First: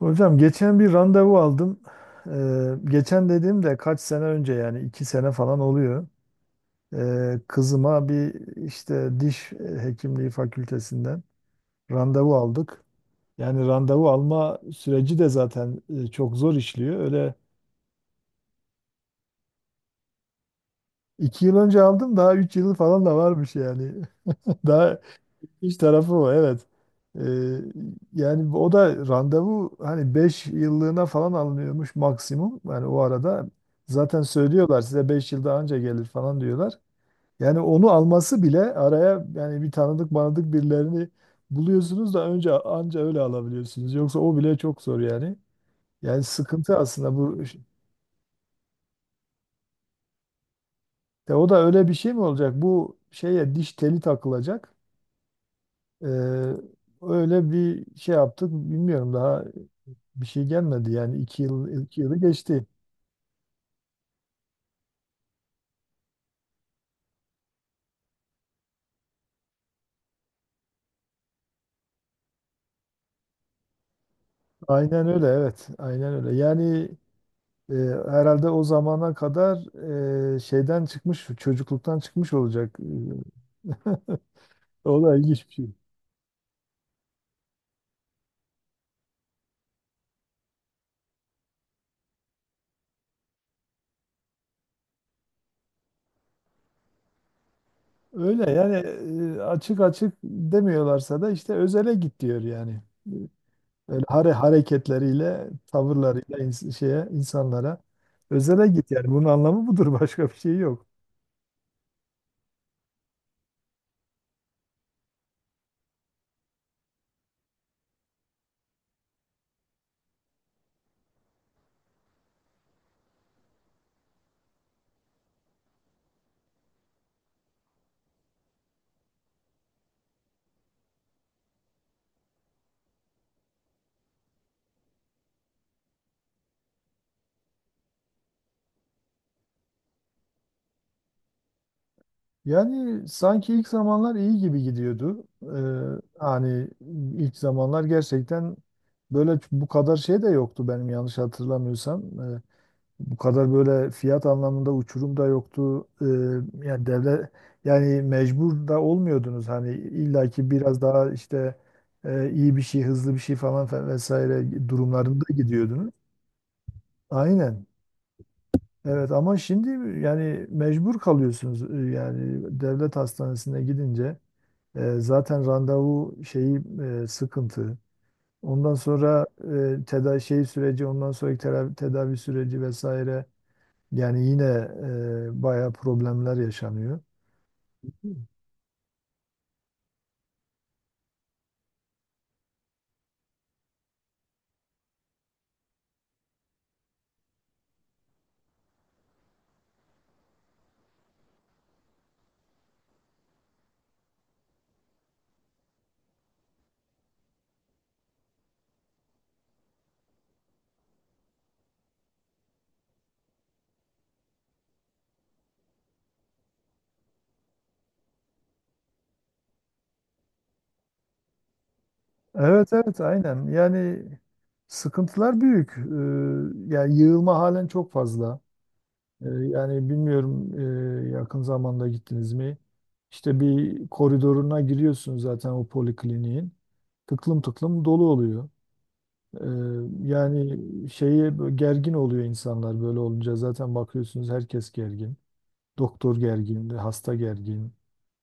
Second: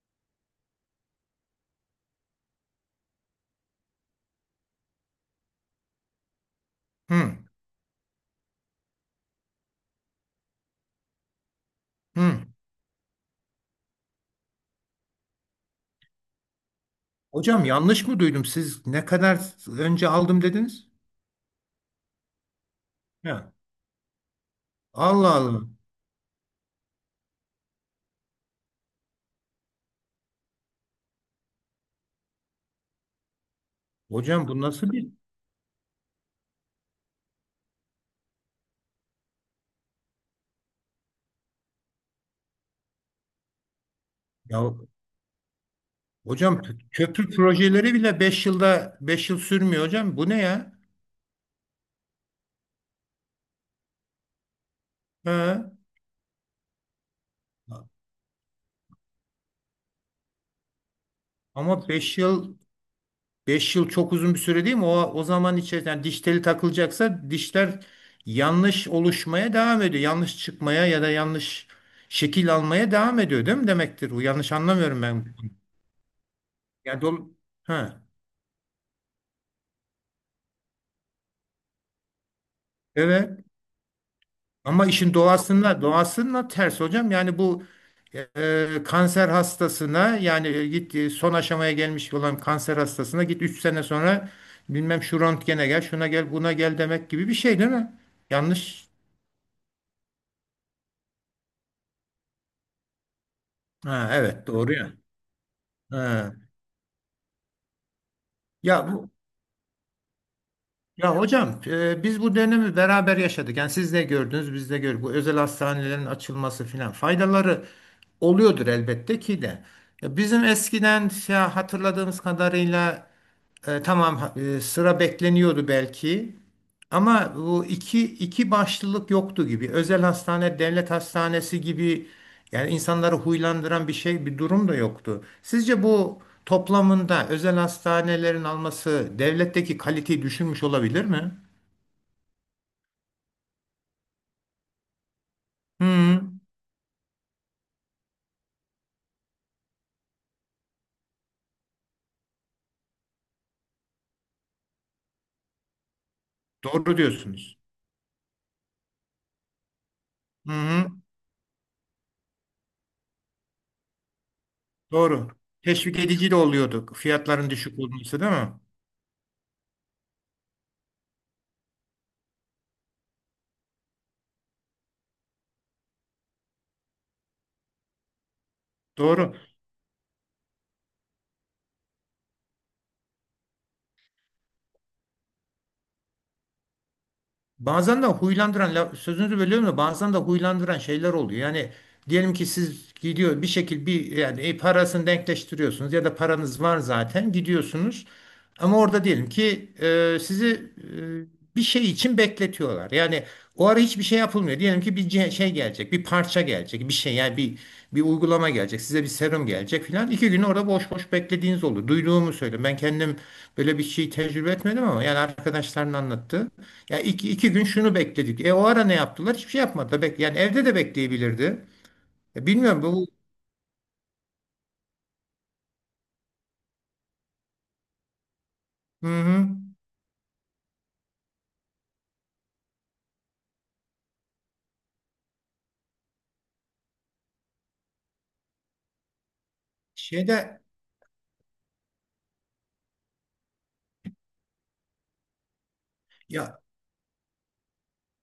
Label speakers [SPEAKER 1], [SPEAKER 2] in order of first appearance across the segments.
[SPEAKER 1] Hocam geçen bir randevu aldım. Geçen dediğimde kaç sene önce yani 2 sene falan oluyor.
[SPEAKER 2] Hı,
[SPEAKER 1] Kızıma bir işte diş hekimliği fakültesinden randevu
[SPEAKER 2] hı.
[SPEAKER 1] aldık. Yani randevu alma süreci de zaten çok zor işliyor. Öyle
[SPEAKER 2] Hocam, yanlış mı duydum? Siz ne kadar önce aldım dediniz?
[SPEAKER 1] 2 yıl önce aldım daha 3 yılı falan da
[SPEAKER 2] Ya.
[SPEAKER 1] varmış yani. Daha
[SPEAKER 2] Allah Allah.
[SPEAKER 1] İş tarafı o evet. Ee, Yani o da randevu hani 5 yıllığına falan alınıyormuş maksimum. Yani o arada zaten
[SPEAKER 2] Hocam bu
[SPEAKER 1] söylüyorlar
[SPEAKER 2] nasıl
[SPEAKER 1] size
[SPEAKER 2] bir
[SPEAKER 1] 5 yıl daha önce gelir falan diyorlar. Yani onu alması bile araya yani bir tanıdık manadık birilerini buluyorsunuz da önce anca öyle alabiliyorsunuz. Yoksa o bile
[SPEAKER 2] Ya
[SPEAKER 1] çok zor yani. Yani
[SPEAKER 2] hocam,
[SPEAKER 1] sıkıntı aslında
[SPEAKER 2] köprü
[SPEAKER 1] bu.
[SPEAKER 2] projeleri bile 5 yılda 5 yıl sürmüyor hocam. Bu ne ya?
[SPEAKER 1] De o da öyle bir şey mi olacak? Bu şeye diş teli takılacak.
[SPEAKER 2] Ha.
[SPEAKER 1] Ee, Öyle bir şey yaptık bilmiyorum daha bir şey gelmedi yani
[SPEAKER 2] Ama
[SPEAKER 1] 2 yılı
[SPEAKER 2] 5 yıl
[SPEAKER 1] geçti.
[SPEAKER 2] beş yıl çok uzun bir süre değil mi? O zaman içerisinde yani diş teli takılacaksa dişler yanlış oluşmaya devam ediyor. Yanlış çıkmaya ya da yanlış şekil almaya devam ediyor değil mi demektir? Bu yanlış anlamıyorum
[SPEAKER 1] Aynen
[SPEAKER 2] ben.
[SPEAKER 1] öyle evet. Aynen öyle. Yani
[SPEAKER 2] Yani dolu-
[SPEAKER 1] e,
[SPEAKER 2] ha.
[SPEAKER 1] herhalde o zamana kadar şeyden çıkmış, çocukluktan çıkmış olacak.
[SPEAKER 2] Evet. Ama
[SPEAKER 1] O
[SPEAKER 2] işin
[SPEAKER 1] da ilginç bir şey.
[SPEAKER 2] doğasına ters hocam. Yani bu, kanser hastasına, yani son aşamaya gelmiş olan kanser hastasına git, 3 sene sonra bilmem şu röntgene gel, şuna gel, buna gel demek gibi bir şey değil mi?
[SPEAKER 1] Öyle yani
[SPEAKER 2] Yanlış.
[SPEAKER 1] açık açık demiyorlarsa da işte özele git diyor yani. Öyle
[SPEAKER 2] Ha, evet, doğru ya.
[SPEAKER 1] hareketleriyle,
[SPEAKER 2] Ha.
[SPEAKER 1] tavırlarıyla şeye insanlara özele
[SPEAKER 2] Ya
[SPEAKER 1] git yani.
[SPEAKER 2] bu
[SPEAKER 1] Bunun anlamı budur. Başka bir şey yok.
[SPEAKER 2] Ya hocam, biz bu dönemi beraber yaşadık. Yani siz de gördünüz, biz de gördük. Bu özel hastanelerin açılması filan, faydaları oluyordur elbette ki de. Ya, bizim eskiden şey, hatırladığımız kadarıyla. Tamam, sıra bekleniyordu belki, ama bu iki başlılık yoktu gibi. Özel hastane, devlet hastanesi gibi, yani insanları huylandıran bir şey, bir durum da yoktu. Sizce bu toplamında özel hastanelerin alması devletteki kaliteyi düşürmüş olabilir mi?
[SPEAKER 1] Yani sanki ilk zamanlar iyi gibi gidiyordu.
[SPEAKER 2] Hı,
[SPEAKER 1] Hani ilk zamanlar gerçekten böyle bu kadar şey de yoktu benim yanlış hatırlamıyorsam. Ee, Bu kadar böyle fiyat anlamında uçurum da yoktu. Yani
[SPEAKER 2] doğru
[SPEAKER 1] devlet
[SPEAKER 2] diyorsunuz.
[SPEAKER 1] yani mecbur da olmuyordunuz. Hani illaki
[SPEAKER 2] Hı
[SPEAKER 1] biraz
[SPEAKER 2] hı,
[SPEAKER 1] daha işte iyi bir şey, hızlı bir şey falan vesaire durumlarında
[SPEAKER 2] doğru.
[SPEAKER 1] gidiyordunuz.
[SPEAKER 2] Teşvik edici de oluyordu fiyatların
[SPEAKER 1] Aynen.
[SPEAKER 2] düşük olması, değil mi?
[SPEAKER 1] Evet ama şimdi yani mecbur kalıyorsunuz. Yani devlet hastanesine gidince. Zaten randevu şeyi sıkıntı. Ondan sonra
[SPEAKER 2] Doğru.
[SPEAKER 1] tedavi şey süreci, ondan sonraki tedavi süreci vesaire. Yani yine bayağı problemler yaşanıyor.
[SPEAKER 2] Bazen de huylandıran sözünüzü bölüyorum da, bazen de huylandıran şeyler oluyor. Yani diyelim ki siz gidiyor bir şekilde bir, yani parasını denkleştiriyorsunuz ya da paranız var zaten, gidiyorsunuz. Ama orada diyelim ki sizi bir şey için bekletiyorlar. Yani o ara hiçbir şey yapılmıyor. Diyelim ki bir şey gelecek, bir parça gelecek, bir şey, yani bir uygulama gelecek, size bir serum gelecek filan. 2 gün orada boş boş beklediğiniz oldu. Duyduğumu söyle. Ben kendim böyle bir şey tecrübe etmedim, ama yani arkadaşların anlattı. Ya, 2 gün şunu bekledik. E, o ara ne yaptılar? Hiçbir şey yapmadı. Yani evde de bekleyebilirdi. Ya,
[SPEAKER 1] Evet,
[SPEAKER 2] bilmiyorum
[SPEAKER 1] evet,
[SPEAKER 2] bu.
[SPEAKER 1] aynen. Yani sıkıntılar büyük. Yani yığılma halen çok fazla.
[SPEAKER 2] Hı hı.
[SPEAKER 1] Yani bilmiyorum yakın zamanda gittiniz mi? İşte bir koridoruna giriyorsun zaten o polikliniğin. Tıklım tıklım dolu oluyor. Ee, Yani
[SPEAKER 2] Şeyde,
[SPEAKER 1] şeye gergin oluyor insanlar böyle olunca zaten bakıyorsunuz herkes gergin. Doktor
[SPEAKER 2] ya.
[SPEAKER 1] gergin, hasta gergin.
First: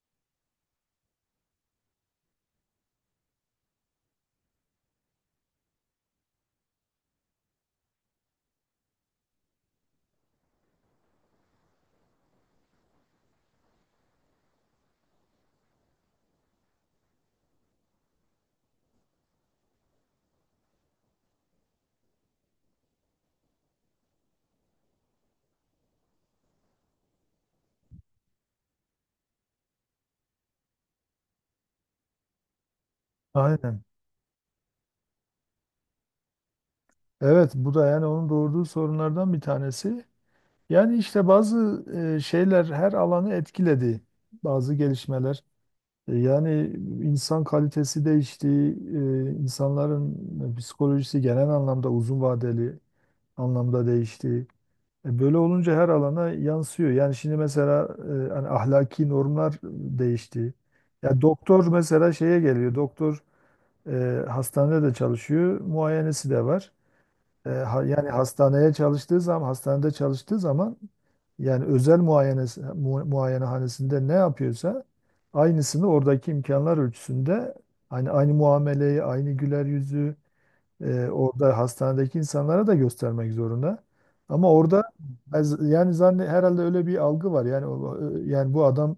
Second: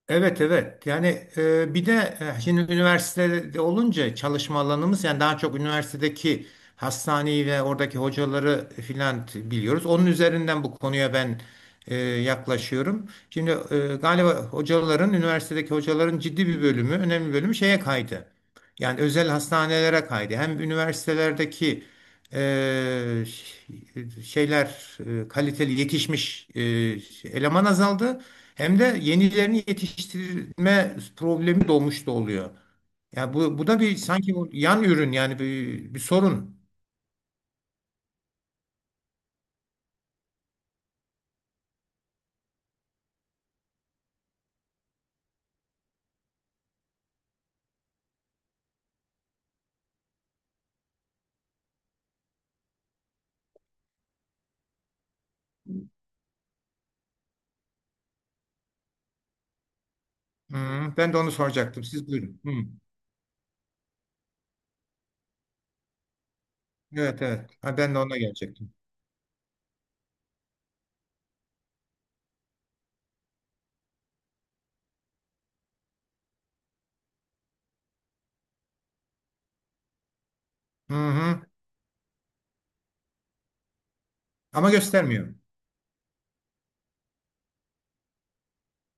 [SPEAKER 2] Evet, evet, yani, bir de, şimdi üniversitede olunca çalışma alanımız yani daha çok üniversitedeki hastaneyi ve oradaki hocaları filan biliyoruz. Onun üzerinden bu konuya ben yaklaşıyorum. Şimdi, galiba üniversitedeki hocaların ciddi bir bölümü, önemli bir bölümü şeye kaydı. Yani özel hastanelere kaydı. Hem üniversitelerdeki şeyler, kaliteli yetişmiş eleman azaldı. Hem de yenilerini yetiştirme problemi doğmuş da oluyor. Ya, bu da
[SPEAKER 1] Aynen.
[SPEAKER 2] bir, sanki bu yan ürün, yani bir sorun.
[SPEAKER 1] Evet bu da yani onun doğurduğu sorunlardan bir tanesi. Yani işte bazı şeyler her alanı etkiledi. Bazı gelişmeler. Yani insan kalitesi değişti. İnsanların psikolojisi genel anlamda uzun vadeli anlamda değişti. Böyle olunca her alana yansıyor. Yani şimdi mesela hani ahlaki normlar değişti.
[SPEAKER 2] Hı, ben de
[SPEAKER 1] Ya
[SPEAKER 2] onu
[SPEAKER 1] doktor
[SPEAKER 2] soracaktım. Siz
[SPEAKER 1] mesela şeye
[SPEAKER 2] buyurun. Hı.
[SPEAKER 1] geliyor. Doktor hastanede de çalışıyor, muayenesi de var.
[SPEAKER 2] Evet, evet. Ha, ben de
[SPEAKER 1] Yani
[SPEAKER 2] ona
[SPEAKER 1] hastaneye
[SPEAKER 2] gelecektim.
[SPEAKER 1] çalıştığı zaman, hastanede çalıştığı zaman yani özel muayenesi, muayenehanesinde ne yapıyorsa aynısını oradaki imkanlar ölçüsünde aynı muameleyi, aynı güler yüzü
[SPEAKER 2] Hı hı.
[SPEAKER 1] orada hastanedeki insanlara da göstermek zorunda. Ama
[SPEAKER 2] Ama
[SPEAKER 1] orada
[SPEAKER 2] göstermiyor.
[SPEAKER 1] yani herhalde öyle bir algı var. Yani yani bu adam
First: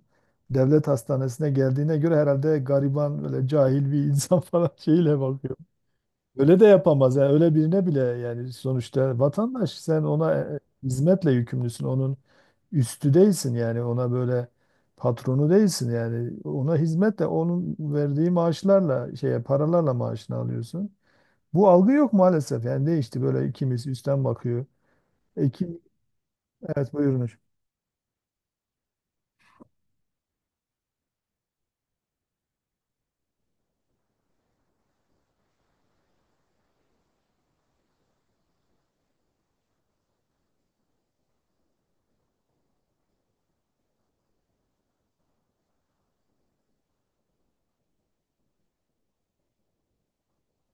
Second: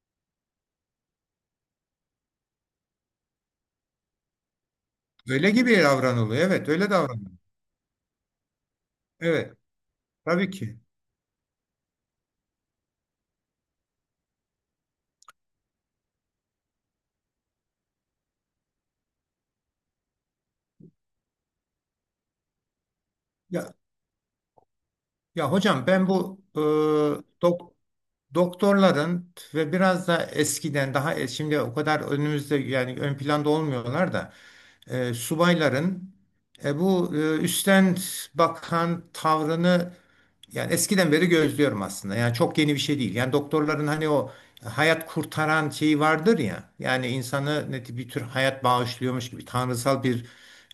[SPEAKER 1] devlet hastanesine geldiğine göre herhalde gariban böyle cahil bir insan falan şeyle
[SPEAKER 2] Öyle
[SPEAKER 1] bakıyor.
[SPEAKER 2] gibi davranılıyor.
[SPEAKER 1] Öyle de
[SPEAKER 2] Evet, öyle
[SPEAKER 1] yapamaz. Yani
[SPEAKER 2] davranılıyor.
[SPEAKER 1] öyle birine bile yani sonuçta
[SPEAKER 2] Evet,
[SPEAKER 1] vatandaş sen ona
[SPEAKER 2] tabii ki.
[SPEAKER 1] hizmetle yükümlüsün. Onun üstü değilsin yani ona böyle patronu değilsin yani ona hizmetle onun verdiği maaşlarla şeye paralarla maaşını alıyorsun. Bu algı yok maalesef. Yani değişti böyle
[SPEAKER 2] Ya
[SPEAKER 1] ikimiz üstten bakıyor.
[SPEAKER 2] Ya
[SPEAKER 1] Ekim,
[SPEAKER 2] hocam, ben bu,
[SPEAKER 1] evet buyurmuş.
[SPEAKER 2] dok- doktorların ve biraz da eskiden daha şimdi o kadar önümüzde, yani ön planda olmuyorlar da, subayların, bu, üstten bakan tavrını yani eskiden beri gözlüyorum aslında. Yani çok yeni bir şey değil. Yani doktorların hani o hayat kurtaran şeyi vardır ya. Yani insanı neti, bir tür hayat bağışlıyormuş gibi, tanrısal bir,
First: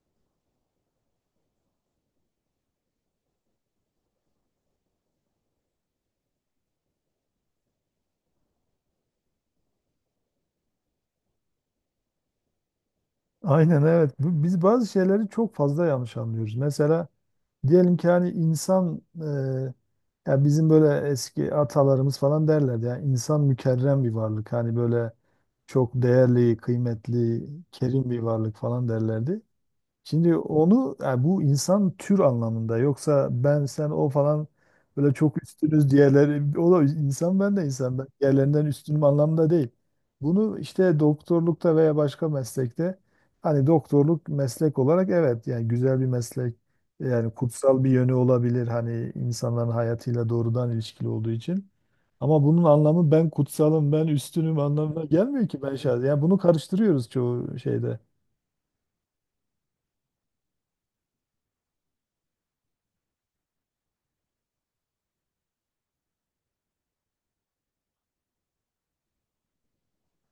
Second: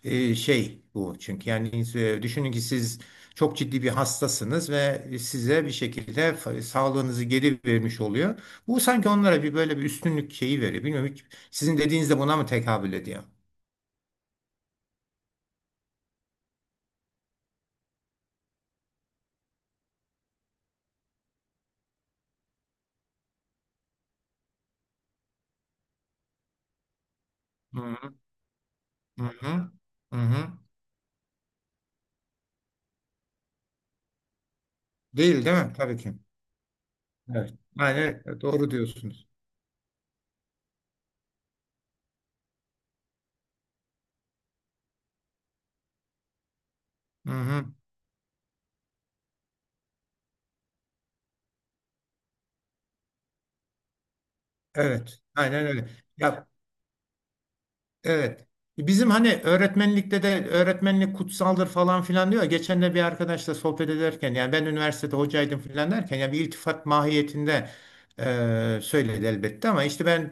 [SPEAKER 2] şey bu, çünkü yani düşünün ki siz çok ciddi bir hastasınız ve size bir şekilde sağlığınızı geri vermiş oluyor. Bu sanki onlara bir, böyle bir üstünlük şeyi veriyor. Bilmiyorum, hiç sizin dediğiniz de buna mı tekabül ediyor?
[SPEAKER 1] Aynen evet. Biz bazı şeyleri çok fazla yanlış anlıyoruz. Mesela diyelim ki hani insan ya bizim böyle eski atalarımız falan derlerdi. Yani insan mükerrem bir varlık. Hani böyle çok değerli, kıymetli,
[SPEAKER 2] Hı
[SPEAKER 1] kerim
[SPEAKER 2] hı,
[SPEAKER 1] bir varlık falan
[SPEAKER 2] hı
[SPEAKER 1] derlerdi.
[SPEAKER 2] hı. Hı
[SPEAKER 1] Şimdi
[SPEAKER 2] hı.
[SPEAKER 1] onu yani bu insan tür anlamında yoksa ben sen o falan böyle çok
[SPEAKER 2] Değil, değil mi?
[SPEAKER 1] üstünüz
[SPEAKER 2] Tabii ki.
[SPEAKER 1] diğerleri o da insan
[SPEAKER 2] Evet.
[SPEAKER 1] ben de insan ben
[SPEAKER 2] Aynen öyle.
[SPEAKER 1] diğerlerinden
[SPEAKER 2] Doğru
[SPEAKER 1] üstünüm
[SPEAKER 2] diyorsunuz.
[SPEAKER 1] anlamda değil. Bunu işte doktorlukta veya başka meslekte hani doktorluk meslek olarak evet yani güzel bir meslek yani
[SPEAKER 2] Hı hı.
[SPEAKER 1] kutsal bir yönü olabilir hani insanların hayatıyla doğrudan ilişkili olduğu için. Ama bunun anlamı ben kutsalım ben üstünüm anlamına
[SPEAKER 2] Evet.
[SPEAKER 1] gelmiyor ki
[SPEAKER 2] Aynen
[SPEAKER 1] ben
[SPEAKER 2] öyle.
[SPEAKER 1] şahsen. Yani bunu
[SPEAKER 2] Ya.
[SPEAKER 1] karıştırıyoruz çoğu şeyde.
[SPEAKER 2] Evet. Bizim hani öğretmenlikte de öğretmenlik kutsaldır falan filan diyor. Geçen de bir arkadaşla sohbet ederken, yani ben üniversitede hocaydım filan derken, yani bir iltifat mahiyetinde söyledi elbette, ama işte ben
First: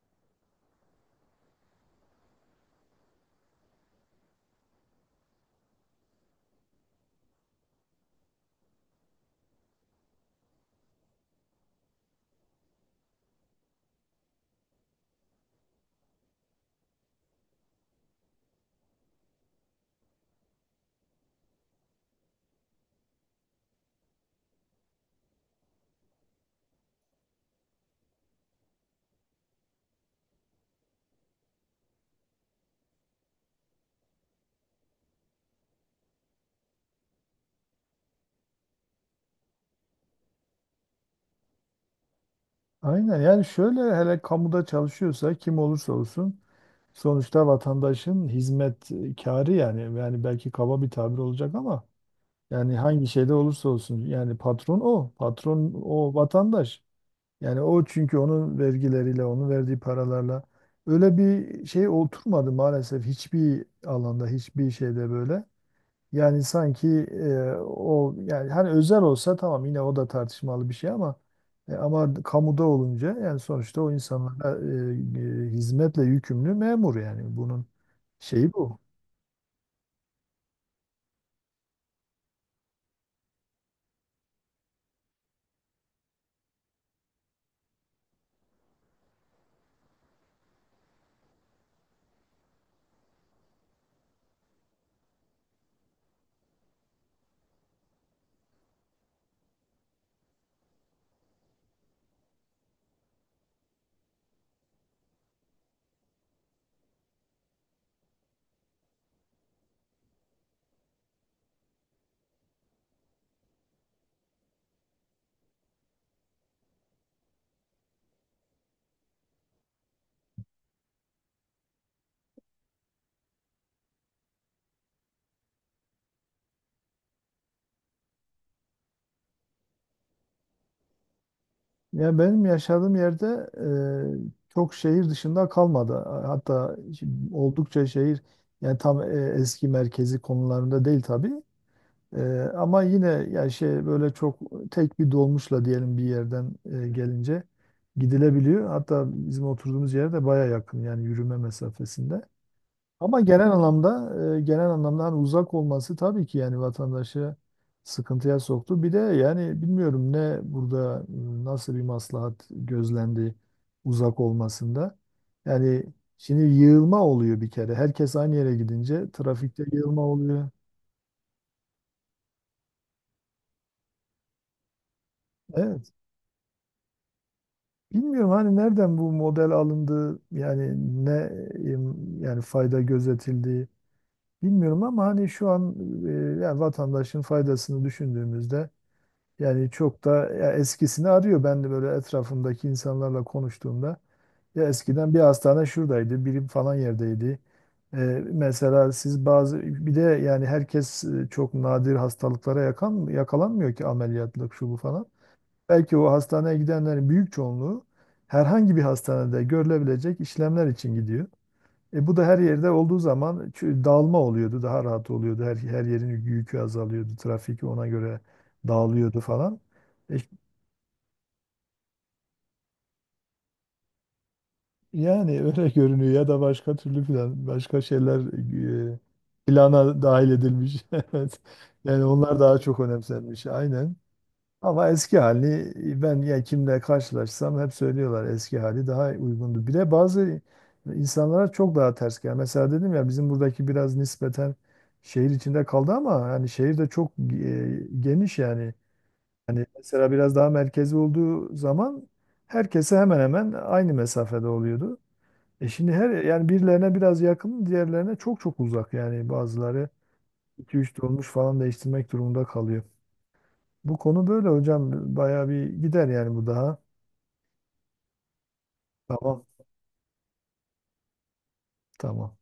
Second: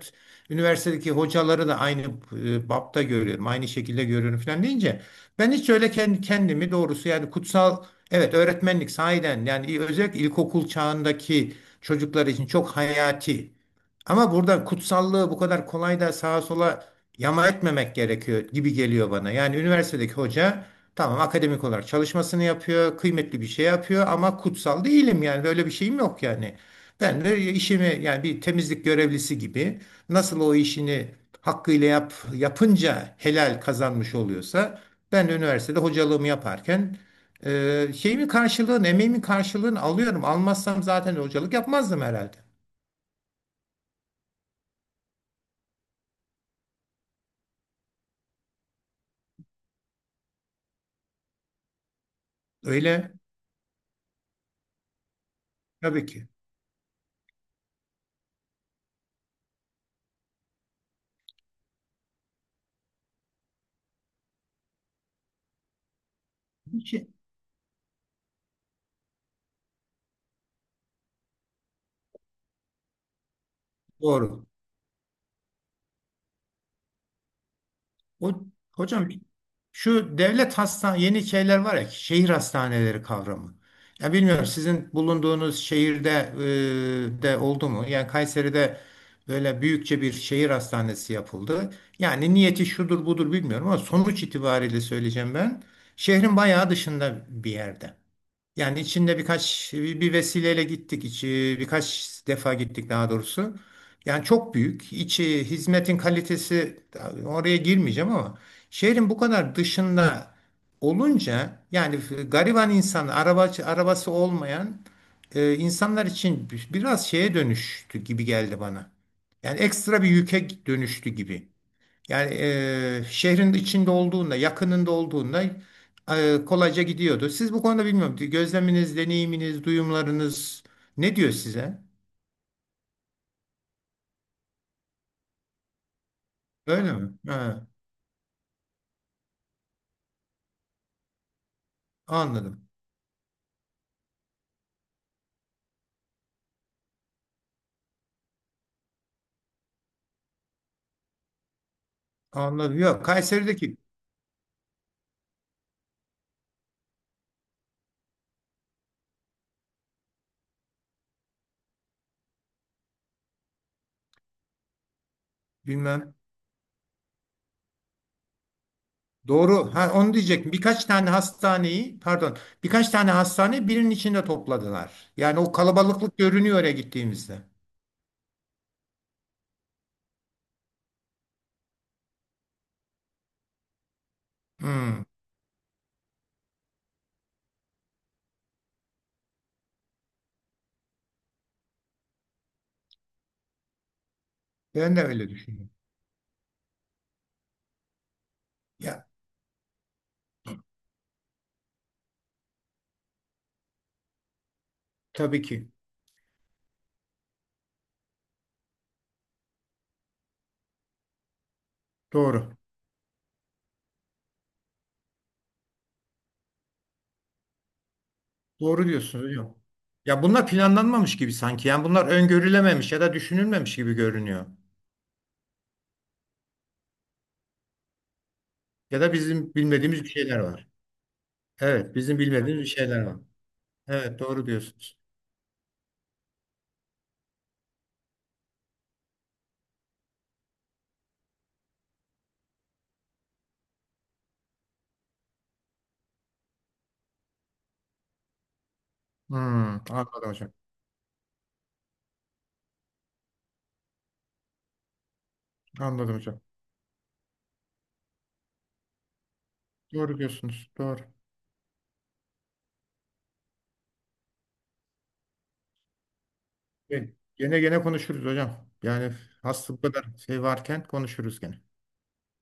[SPEAKER 2] üniversitedeki hocaları da aynı bapta görüyorum. Aynı şekilde görüyorum filan deyince, ben hiç öyle kendimi doğrusu yani kutsal, evet, öğretmenlik sahiden, yani özellikle ilkokul çağındaki çocuklar için çok hayati. Ama burada kutsallığı bu kadar kolay da sağa sola yama etmemek gerekiyor gibi geliyor bana. Yani üniversitedeki hoca, tamam, akademik olarak çalışmasını yapıyor, kıymetli bir şey yapıyor, ama kutsal değilim, yani böyle bir şeyim yok yani. Ben de işimi, yani bir temizlik görevlisi gibi nasıl o işini hakkıyla yapınca helal kazanmış oluyorsa, ben de üniversitede hocalığımı yaparken şeyimin karşılığını, emeğimin karşılığını alıyorum. Almazsam zaten hocalık yapmazdım herhalde.
[SPEAKER 1] Aynen yani şöyle hele kamuda çalışıyorsa kim olursa olsun sonuçta vatandaşın hizmet yani belki kaba bir tabir olacak ama yani hangi
[SPEAKER 2] Öyle,
[SPEAKER 1] şeyde olursa olsun yani patron o patron
[SPEAKER 2] tabii
[SPEAKER 1] o
[SPEAKER 2] ki.
[SPEAKER 1] vatandaş yani o çünkü onun vergileriyle onun verdiği paralarla öyle bir şey oturmadı maalesef hiçbir alanda hiçbir şeyde böyle. Yani
[SPEAKER 2] Bir
[SPEAKER 1] sanki
[SPEAKER 2] şey-
[SPEAKER 1] o yani hani özel olsa tamam yine o da tartışmalı bir şey ama ama kamuda olunca yani sonuçta o
[SPEAKER 2] Doğru.
[SPEAKER 1] insanlara hizmetle yükümlü memur yani bunun
[SPEAKER 2] O,
[SPEAKER 1] şeyi bu.
[SPEAKER 2] hocam, şu devlet hastane, yeni şeyler var ya, şehir hastaneleri kavramı. Ya, bilmiyorum sizin bulunduğunuz şehirde de oldu mu? Yani Kayseri'de böyle büyükçe bir şehir hastanesi yapıldı. Yani niyeti şudur budur bilmiyorum, ama sonuç itibariyle söyleyeceğim ben. Şehrin bayağı dışında bir yerde. Yani içinde birkaç bir vesileyle gittik, içi birkaç defa gittik daha doğrusu. Yani çok büyük. İçi, hizmetin kalitesi, oraya girmeyeceğim ama, şehrin bu kadar dışında olunca, yani gariban insan, arabası olmayan insanlar için biraz şeye dönüştü gibi geldi bana. Yani ekstra bir yüke dönüştü gibi. Yani şehrin içinde olduğunda, yakınında olduğunda kolayca gidiyordu. Siz bu konuda bilmiyorum. Gözleminiz, deneyiminiz, duyumlarınız ne diyor size?
[SPEAKER 1] Ya benim yaşadığım yerde çok şehir dışında kalmadı. Hatta
[SPEAKER 2] Öyle mi? Ha,
[SPEAKER 1] oldukça şehir yani tam eski merkezi konularında değil tabii. Ee,
[SPEAKER 2] anladım.
[SPEAKER 1] Ama yine ya şey böyle çok tek bir dolmuşla diyelim bir yerden gelince gidilebiliyor. Hatta bizim oturduğumuz yere de baya yakın yani yürüme mesafesinde.
[SPEAKER 2] Anladım. Yok,
[SPEAKER 1] Ama genel
[SPEAKER 2] Kayseri'deki
[SPEAKER 1] anlamda genel anlamda hani uzak olması tabii ki yani vatandaşı sıkıntıya soktu. Bir de yani bilmiyorum ne burada nasıl bir maslahat gözlendi uzak olmasında. Yani
[SPEAKER 2] bilmem.
[SPEAKER 1] şimdi yığılma oluyor bir kere. Herkes aynı yere gidince trafikte
[SPEAKER 2] Doğru. Ha,
[SPEAKER 1] yığılma
[SPEAKER 2] onu
[SPEAKER 1] oluyor.
[SPEAKER 2] diyecektim. Birkaç tane hastaneyi, pardon, birkaç tane hastane birinin içinde topladılar. Yani o
[SPEAKER 1] Evet.
[SPEAKER 2] kalabalıklık görünüyor oraya gittiğimizde.
[SPEAKER 1] Bilmiyorum hani nereden bu model alındı yani ne em, yani fayda gözetildi bilmiyorum
[SPEAKER 2] Hmm,
[SPEAKER 1] ama hani şu an e, yani vatandaşın faydasını düşündüğümüzde yani çok da ya eskisini arıyor. Ben de böyle etrafımdaki insanlarla konuştuğumda ya
[SPEAKER 2] ben de
[SPEAKER 1] eskiden bir
[SPEAKER 2] öyle
[SPEAKER 1] hastane
[SPEAKER 2] düşünüyorum.
[SPEAKER 1] şuradaydı, biri falan yerdeydi. E, Mesela
[SPEAKER 2] Ya,
[SPEAKER 1] siz bazı bir de yani herkes çok nadir hastalıklara yakalanmıyor ki ameliyatlık şu bu falan.
[SPEAKER 2] tabii ki.
[SPEAKER 1] Belki o hastaneye gidenlerin büyük çoğunluğu herhangi bir hastanede görülebilecek işlemler için gidiyor. E bu da her
[SPEAKER 2] Doğru.
[SPEAKER 1] yerde olduğu zaman dağılma oluyordu, daha rahat oluyordu. Her yerin yükü azalıyordu, trafik ona göre
[SPEAKER 2] Doğru
[SPEAKER 1] dağılıyordu
[SPEAKER 2] diyorsunuz hocam.
[SPEAKER 1] falan. E,
[SPEAKER 2] Ya, bunlar planlanmamış gibi sanki. Yani bunlar öngörülememiş ya da düşünülmemiş gibi görünüyor.
[SPEAKER 1] Yani öyle görünüyor ya da başka şeyler e,
[SPEAKER 2] Ya da bizim
[SPEAKER 1] plana
[SPEAKER 2] bilmediğimiz bir
[SPEAKER 1] dahil
[SPEAKER 2] şeyler var.
[SPEAKER 1] edilmiş. Evet.
[SPEAKER 2] Evet,
[SPEAKER 1] Yani
[SPEAKER 2] bizim
[SPEAKER 1] onlar daha
[SPEAKER 2] bilmediğimiz bir
[SPEAKER 1] çok
[SPEAKER 2] şeyler var.
[SPEAKER 1] önemsenmiş. Aynen.
[SPEAKER 2] Evet, doğru
[SPEAKER 1] Ama
[SPEAKER 2] diyorsunuz.
[SPEAKER 1] eski hali ben ya kimle karşılaşsam hep söylüyorlar eski hali daha uygundu. Bir de bazı insanlara çok daha ters geliyor. Mesela dedim ya bizim buradaki biraz nispeten şehir içinde kaldı ama yani şehir de çok geniş yani. Hani
[SPEAKER 2] Hmm,
[SPEAKER 1] mesela
[SPEAKER 2] anladım
[SPEAKER 1] biraz daha
[SPEAKER 2] hocam.
[SPEAKER 1] merkezi olduğu zaman herkese hemen hemen aynı mesafede oluyordu. E şimdi her
[SPEAKER 2] Anladım hocam.
[SPEAKER 1] yani birilerine biraz yakın, diğerlerine çok çok uzak yani bazıları
[SPEAKER 2] Doğru diyorsunuz.
[SPEAKER 1] iki üç
[SPEAKER 2] Doğru.
[SPEAKER 1] dolmuş falan değiştirmek durumunda kalıyor. Bu konu böyle hocam. Bayağı bir gider yani bu daha.
[SPEAKER 2] Peki, gene konuşuruz hocam. Yani
[SPEAKER 1] Tamam.
[SPEAKER 2] hasta bu kadar şey varken konuşuruz gene.
[SPEAKER 1] Tamam.